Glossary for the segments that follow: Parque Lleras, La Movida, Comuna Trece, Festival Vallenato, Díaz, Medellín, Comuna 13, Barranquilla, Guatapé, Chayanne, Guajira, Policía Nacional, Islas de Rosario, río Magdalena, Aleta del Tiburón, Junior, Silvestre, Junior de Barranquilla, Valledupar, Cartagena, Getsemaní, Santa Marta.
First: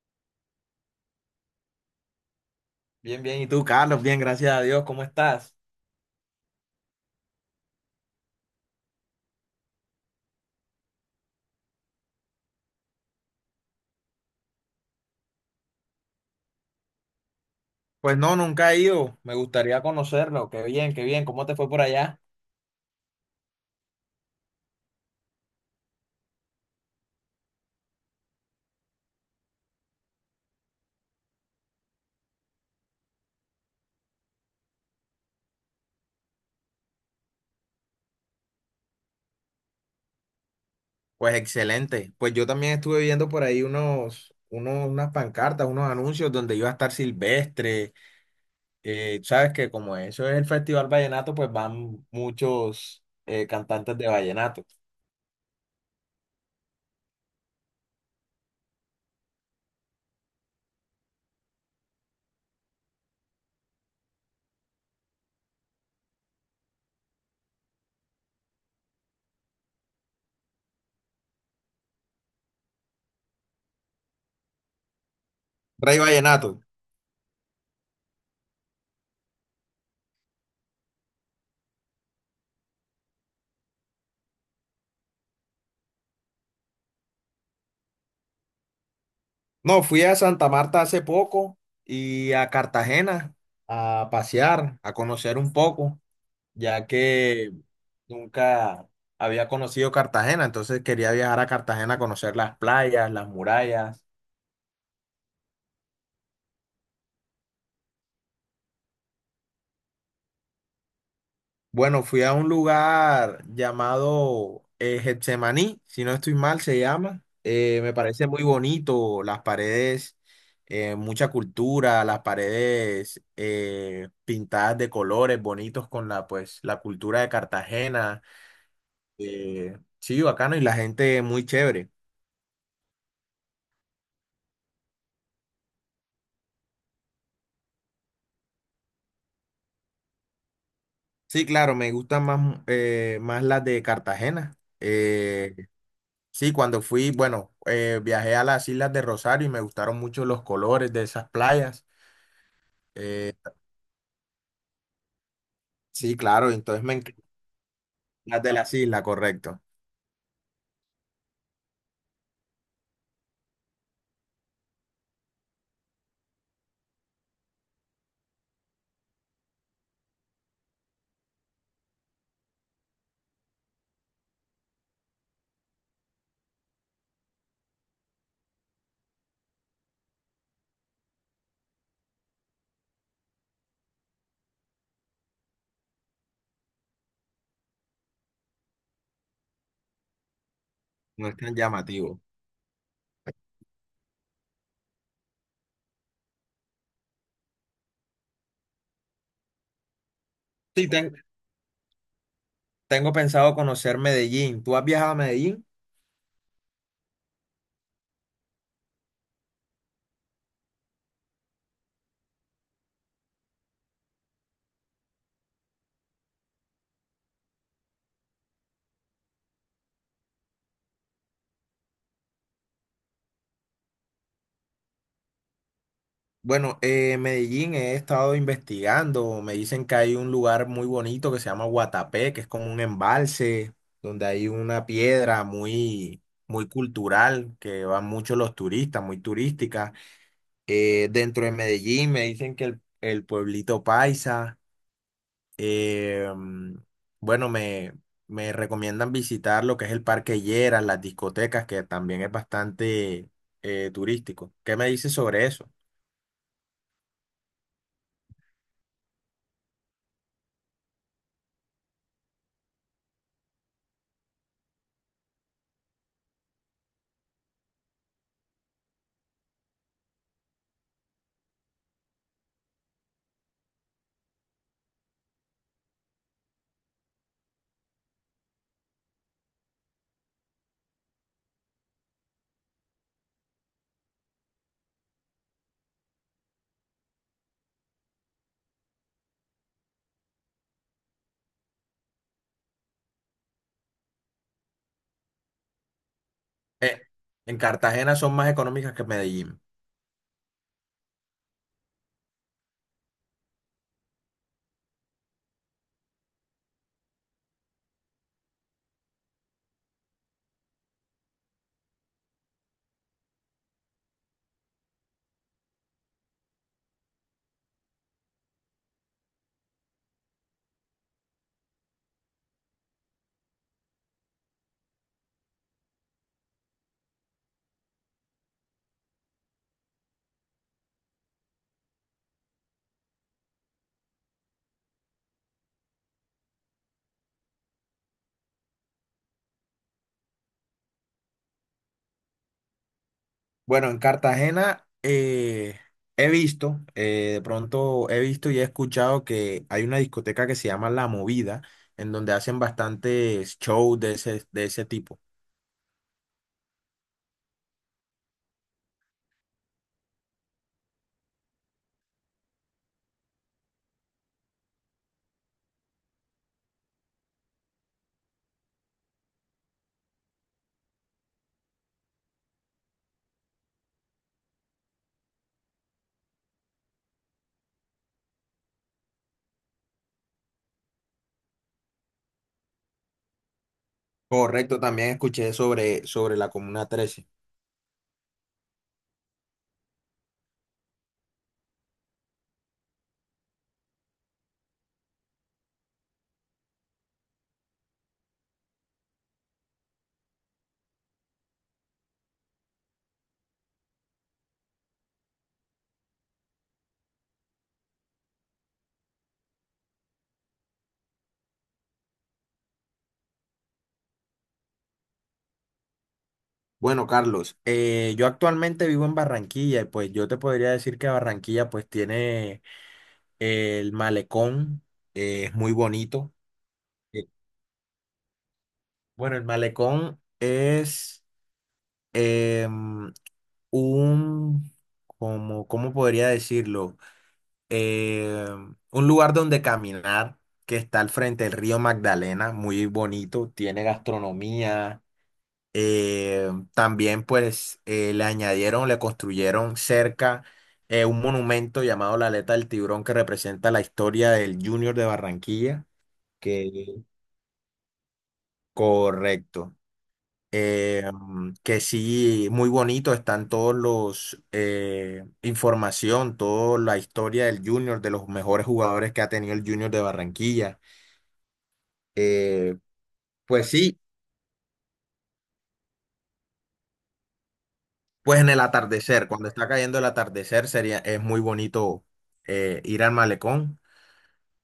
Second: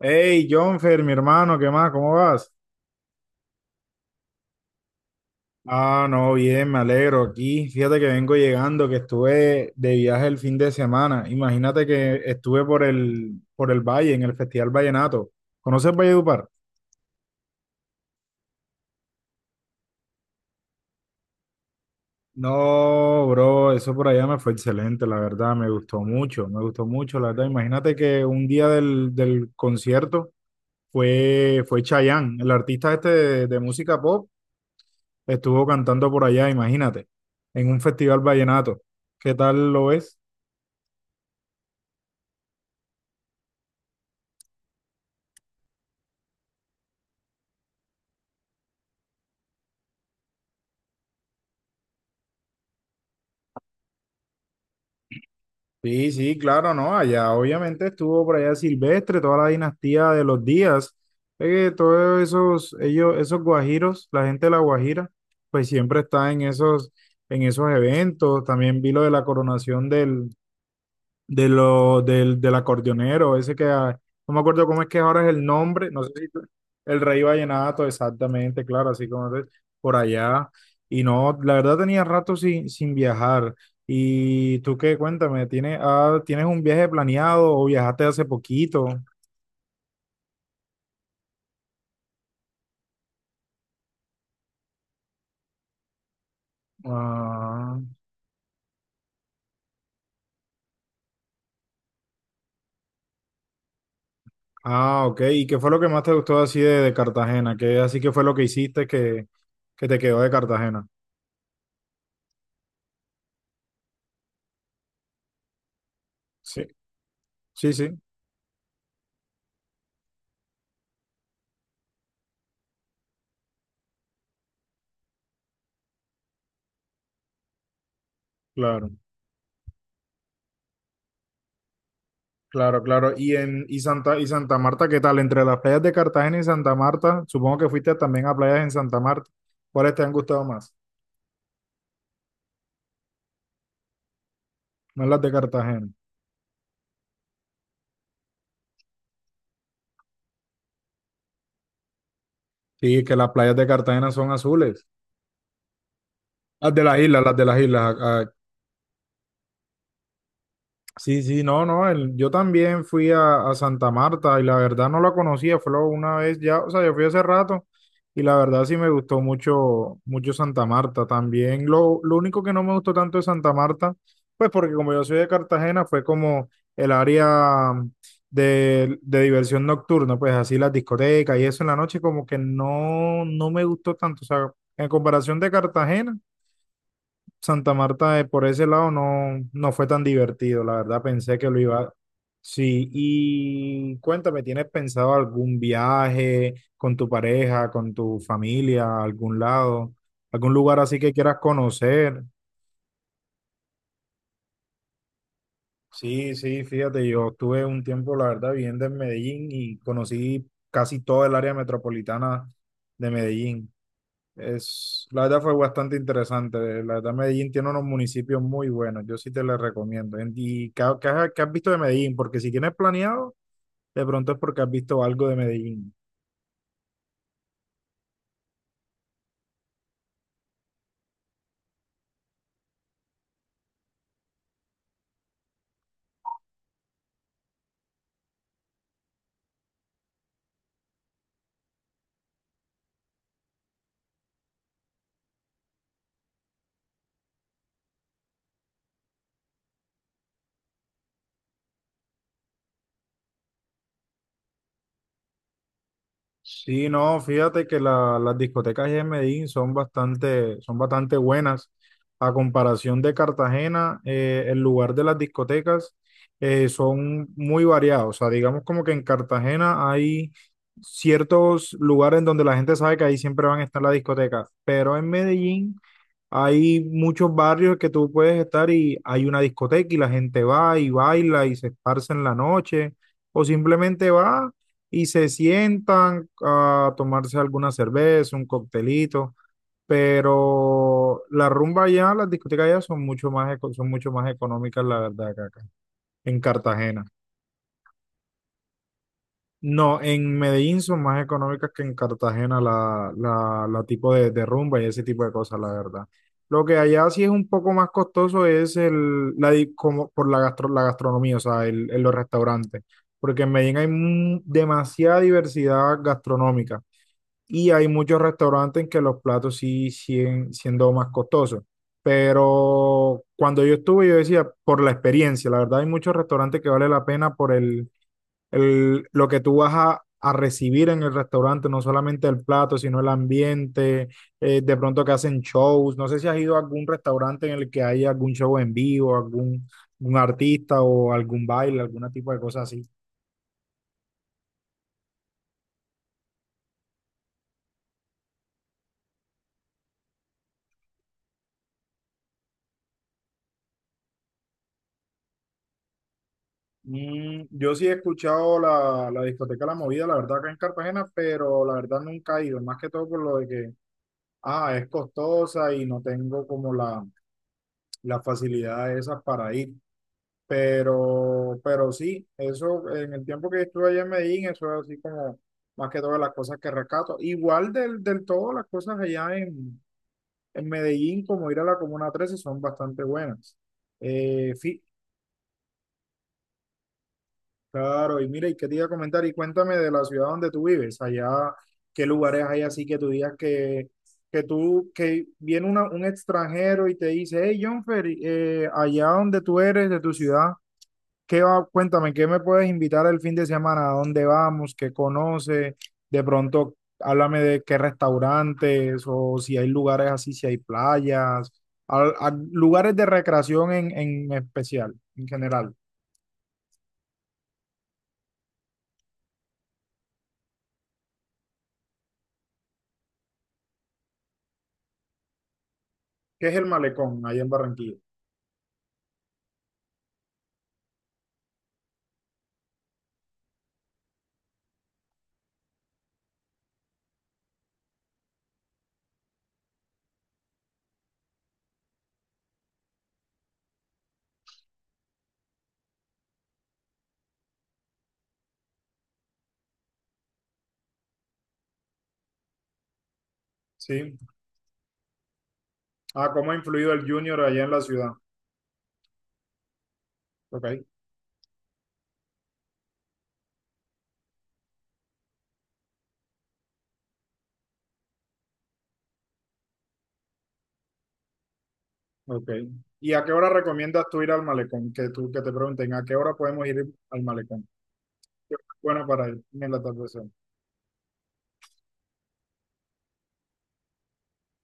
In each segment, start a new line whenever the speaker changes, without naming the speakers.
Hey, Jonfer, mi hermano, ¿qué más? ¿Cómo vas?
Bien, bien. ¿Y tú, Carlos? Bien, gracias a Dios. ¿Cómo estás?
Ah, no, bien, me alegro aquí. Fíjate que vengo llegando, que estuve de viaje el fin de semana. Imagínate que estuve por el Valle, en el Festival Vallenato. ¿Conoces Valledupar?
Pues no, nunca he ido. Me gustaría conocerlo. Qué bien, qué bien. ¿Cómo te fue por allá?
No, bro, eso por allá me fue excelente, la verdad, me gustó mucho, la verdad. Imagínate que un día del concierto fue Chayanne, el artista este de música pop. Estuvo cantando por allá, imagínate, en un festival vallenato. ¿Qué tal lo ves?
Pues excelente. Pues yo también estuve viendo por ahí unas pancartas, unos anuncios donde iba a estar Silvestre. Sabes que como eso es el Festival Vallenato, pues van muchos cantantes de vallenato.
Sí, sí, claro, no, allá obviamente estuvo por allá Silvestre, toda la dinastía de los Díaz, todos esos, ellos, esos guajiros, la gente de la Guajira, pues siempre está en esos eventos. También vi lo de la coronación del, de lo, del acordeonero, ese que, no me acuerdo cómo es que ahora es el nombre,
Rey
no sé si tú-
Vallenato.
el Rey Vallenato, exactamente, claro, así como es por allá. Y no, la verdad tenía rato sin viajar. ¿Y tú qué? Cuéntame, ¿tienes un viaje planeado o viajaste hace poquito?
No, fui a Santa Marta hace poco y a Cartagena a pasear, a conocer un poco, ya que
Ah,
nunca había conocido Cartagena, entonces quería viajar a Cartagena a conocer las playas, las murallas.
ah, ok. ¿Y qué fue lo que más te gustó así de Cartagena? ¿Qué así que fue lo que hiciste que te quedó de Cartagena?
Bueno, fui a un lugar llamado Getsemaní, si no estoy mal,
Sí,
se llama.
sí, sí,
Me parece muy bonito, las paredes, mucha cultura, las paredes pintadas de colores bonitos con pues, la cultura de Cartagena.
claro.
Sí, bacano, y la gente muy chévere.
Claro, claro. Y Santa y Santa Marta, ¿qué tal? Entre las playas de Cartagena y Santa Marta, supongo que fuiste también a playas en Santa Marta. ¿Cuáles te han gustado más?
Sí, claro, me gustan más, más las de Cartagena.
No, las de Cartagena.
Sí, cuando fui, bueno, viajé a las Islas de Rosario y me gustaron mucho los colores de esas playas.
Sí, que las
Eh,
playas de Cartagena son azules.
sí, claro,
Las de
entonces me
las islas,
encantan
las de las islas.
las de las islas, correcto.
Sí, sí, no, no, el- yo también fui a Santa Marta y la verdad no la conocía, fue lo- una vez ya, o sea, yo fui hace rato y la verdad sí me gustó mucho, mucho Santa Marta. También lo único que no me gustó tanto de Santa Marta, pues porque como yo soy de Cartagena, fue como el área de diversión nocturna, pues así las discotecas y eso en la noche como que no, no me gustó tanto, o sea, en comparación de Cartagena. Santa Marta por ese lado no, no fue tan divertido, la verdad
No es
pensé que
tan
lo iba.
llamativo.
Sí, y cuéntame, ¿tienes pensado algún viaje con tu pareja, con tu familia, a algún lado, algún lugar
Sí,
así que quieras conocer?
tengo pensado conocer Medellín. ¿Tú has viajado a Medellín?
Sí, sí, fíjate, yo estuve un tiempo, la verdad, viviendo en Medellín y conocí casi toda el área metropolitana de Medellín. Es, la verdad fue bastante interesante. La verdad, Medellín tiene unos municipios muy buenos. Yo sí te les recomiendo. En- ¿Y qué, qué has visto de Medellín? Porque si tienes planeado, de pronto es porque has visto algo de Medellín.
Bueno, Medellín he estado investigando. Me dicen que hay un lugar muy bonito que se llama Guatapé, que es como un embalse donde hay una piedra muy, muy cultural que van muchos los turistas, muy turística. Dentro de Medellín me dicen que el pueblito Paisa. eh, mm, bueno, me recomiendan visitar lo que es el Parque Lleras, las discotecas, que también es bastante turístico. ¿Qué me dices sobre eso?
Sí, no, fíjate que la- las discotecas en Medellín son bastante buenas. A comparación de Cartagena, el lugar de las discotecas son muy variados. O sea, digamos como que en Cartagena hay ciertos lugares en donde la gente sabe que ahí siempre van a estar las discotecas, pero en Medellín hay muchos barrios que tú puedes estar y hay una discoteca y la gente va y baila y se esparce en la noche o simplemente va y se sientan a tomarse alguna cerveza, un coctelito, pero la rumba allá, las discotecas allá son mucho más, eco- son mucho más económicas, la verdad, que acá, en
Eh,
Cartagena.
en Cartagena son más económicas que en Medellín.
No, en Medellín son más económicas que en Cartagena la tipo de rumba y ese tipo de cosas, la verdad. Lo que allá sí es un poco más costoso es di- como por la, gastro- la gastronomía, o sea, el los restaurantes, porque en Medellín hay mu- demasiada diversidad gastronómica y hay muchos restaurantes en que los platos sí siguen siendo más costosos. Pero cuando yo estuve, yo decía, por la experiencia, la verdad hay muchos restaurantes que vale la pena por lo que tú vas a recibir en el restaurante, no solamente el plato, sino el ambiente, de pronto que hacen shows. No sé si has ido a algún restaurante en el que hay algún show en vivo, algún, algún artista o algún baile, algún tipo de cosa así.
Bueno, en Cartagena he visto, de pronto he visto y he escuchado que hay una discoteca que se llama La Movida, en donde hacen bastantes shows de de ese tipo.
Mm, yo sí he escuchado la discoteca La Movida, la verdad, acá en Cartagena, pero la verdad nunca he ido, más que todo por lo de que, es costosa y no tengo como las facilidades esas para ir. Pero sí, eso en el tiempo que estuve allá en Medellín, eso es así como más que todas las cosas que rescato. Igual del todo, las cosas allá en Medellín, como ir a la Comuna 13, son bastante buenas.
Correcto,
Fi-
también escuché sobre la Comuna 13.
claro, y mira, y qué te iba a comentar, y cuéntame de la ciudad donde tú vives, allá, qué lugares hay así que tú digas que tú, que viene una- un extranjero y te dice, hey, Jonfer, allá donde tú eres, de tu ciudad. ¿Qué va? Cuéntame, ¿qué me puedes invitar el fin de semana? ¿A dónde vamos? ¿Qué conoces? De pronto, háblame de qué restaurantes o si hay lugares así, si hay playas, al- a- lugares de recreación en especial, en general.
Bueno, Carlos, yo actualmente vivo en Barranquilla y pues yo te podría decir que Barranquilla pues tiene el malecón, es muy bonito.
¿Qué es el malecón
Eh,
allá en Barranquilla?
Bueno, el malecón es… em, un, ¿cómo podría decirlo? Un lugar donde caminar que está al frente del río Magdalena, muy bonito, tiene gastronomía. También pues le añadieron, le construyeron cerca un monumento llamado la Aleta del Tiburón que representa la
¿Sí?
historia del Junior de Barranquilla,
Ah, ¿cómo ha influido
que
el Junior allá en la ciudad?
correcto.
Ok,
Que sí, muy bonito están todos los información, toda la historia del Junior, de los mejores jugadores que ha tenido el Junior de Barranquilla.
ok.
Eh,
¿Y a qué hora
pues sí,
recomiendas tú ir al malecón? Que tú, que te pregunten, ¿a qué hora podemos ir al malecón?
pues en el
Bueno, para
atardecer,
ir
cuando
en
está
el
cayendo el
atardecer.
atardecer, sería, es muy bonito ir al malecón,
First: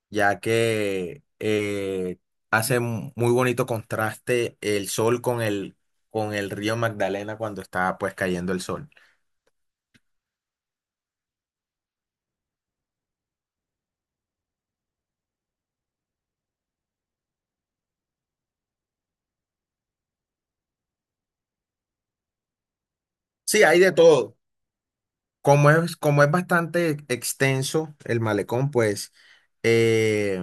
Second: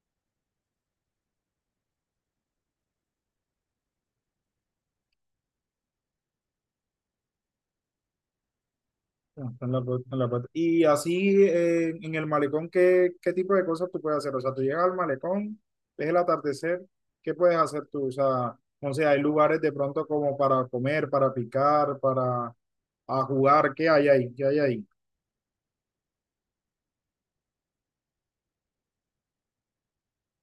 ya que hace muy bonito contraste el sol con con el río Magdalena cuando está pues cayendo el sol.
No, está en la costa, en la costa. Y así en el malecón, ¿qué, qué tipo de cosas tú puedes hacer? O sea, tú llegas al malecón, ves el atardecer, ¿qué puedes hacer tú? O sea, no sé, hay lugares de pronto como para comer, para picar, para a
Sí,
jugar,
hay
¿qué
de
hay ahí?
todo.
¿Qué hay ahí?
Como es bastante extenso el malecón, pues eh,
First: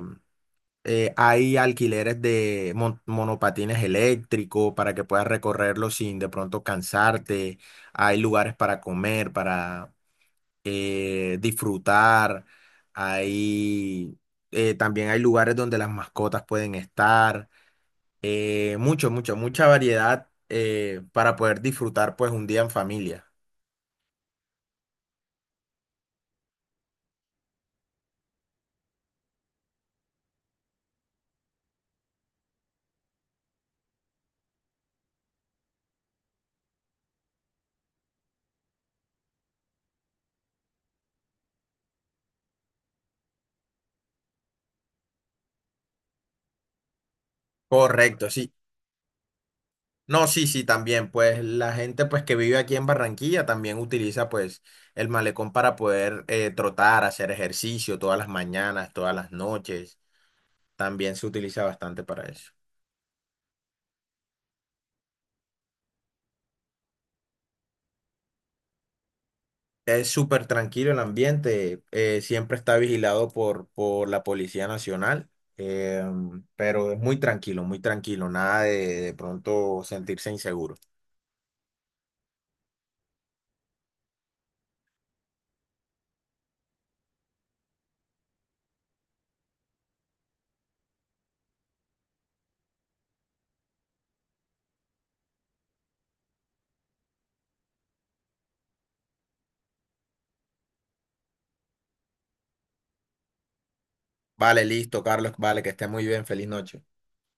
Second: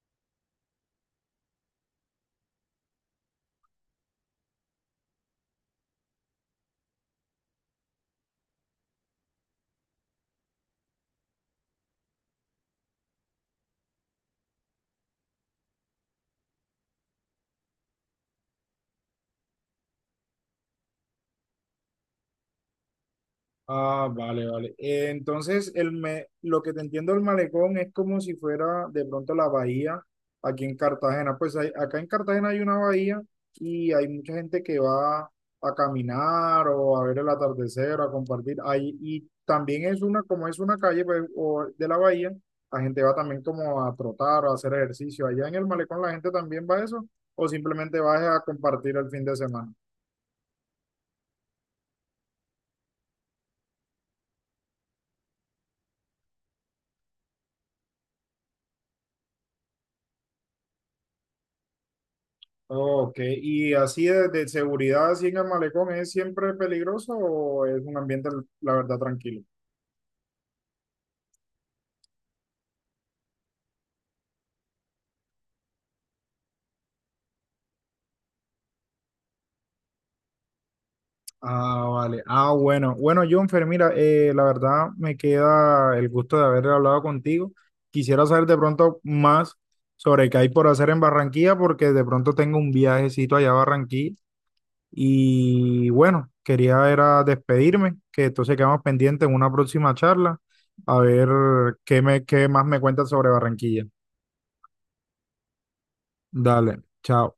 hay alquileres de monopatines eléctricos para que puedas recorrerlo sin de pronto cansarte. Hay lugares para comer, para disfrutar. Hay, También hay lugares donde las mascotas pueden estar. Eh, mucha variedad para poder disfrutar pues un día en familia.
Ah, vale, vale. Entonces, el me- lo que te entiendo del malecón es como si fuera de pronto la bahía aquí en Cartagena. Pues hay- acá en Cartagena hay una bahía y hay mucha gente que va a caminar o a ver el atardecer o a compartir ahí. Y también es una, como es una calle pues, o de la bahía, la gente va también como a trotar o a hacer ejercicio. Allá en el malecón la gente también va a eso o simplemente
Correcto,
va a
sí.
compartir el fin de semana.
No, sí, sí, también, pues la gente pues que vive aquí en Barranquilla también utiliza pues el malecón para poder trotar, hacer ejercicio todas las mañanas, todas las noches, también se utiliza bastante para eso.
Ok, ¿y así de seguridad, así en el malecón, es siempre peligroso o es un ambiente, la verdad, tranquilo?
Es súper tranquilo el ambiente, siempre está vigilado por la Policía Nacional, eh, pero es muy tranquilo, nada de de pronto sentirse inseguro.
Ah, vale. Ah, bueno. Bueno, Jonfer, mira, la verdad me queda el gusto de haber hablado contigo. Quisiera saber de pronto más sobre qué hay por hacer en Barranquilla, porque de pronto tengo un viajecito allá a Barranquilla. Y bueno, quería era despedirme, que entonces quedamos pendientes en una próxima charla, a ver qué, me, qué más me cuentas sobre Barranquilla.
Vale, listo, Carlos, vale, que esté muy bien, feliz
Dale,
noche.
chao.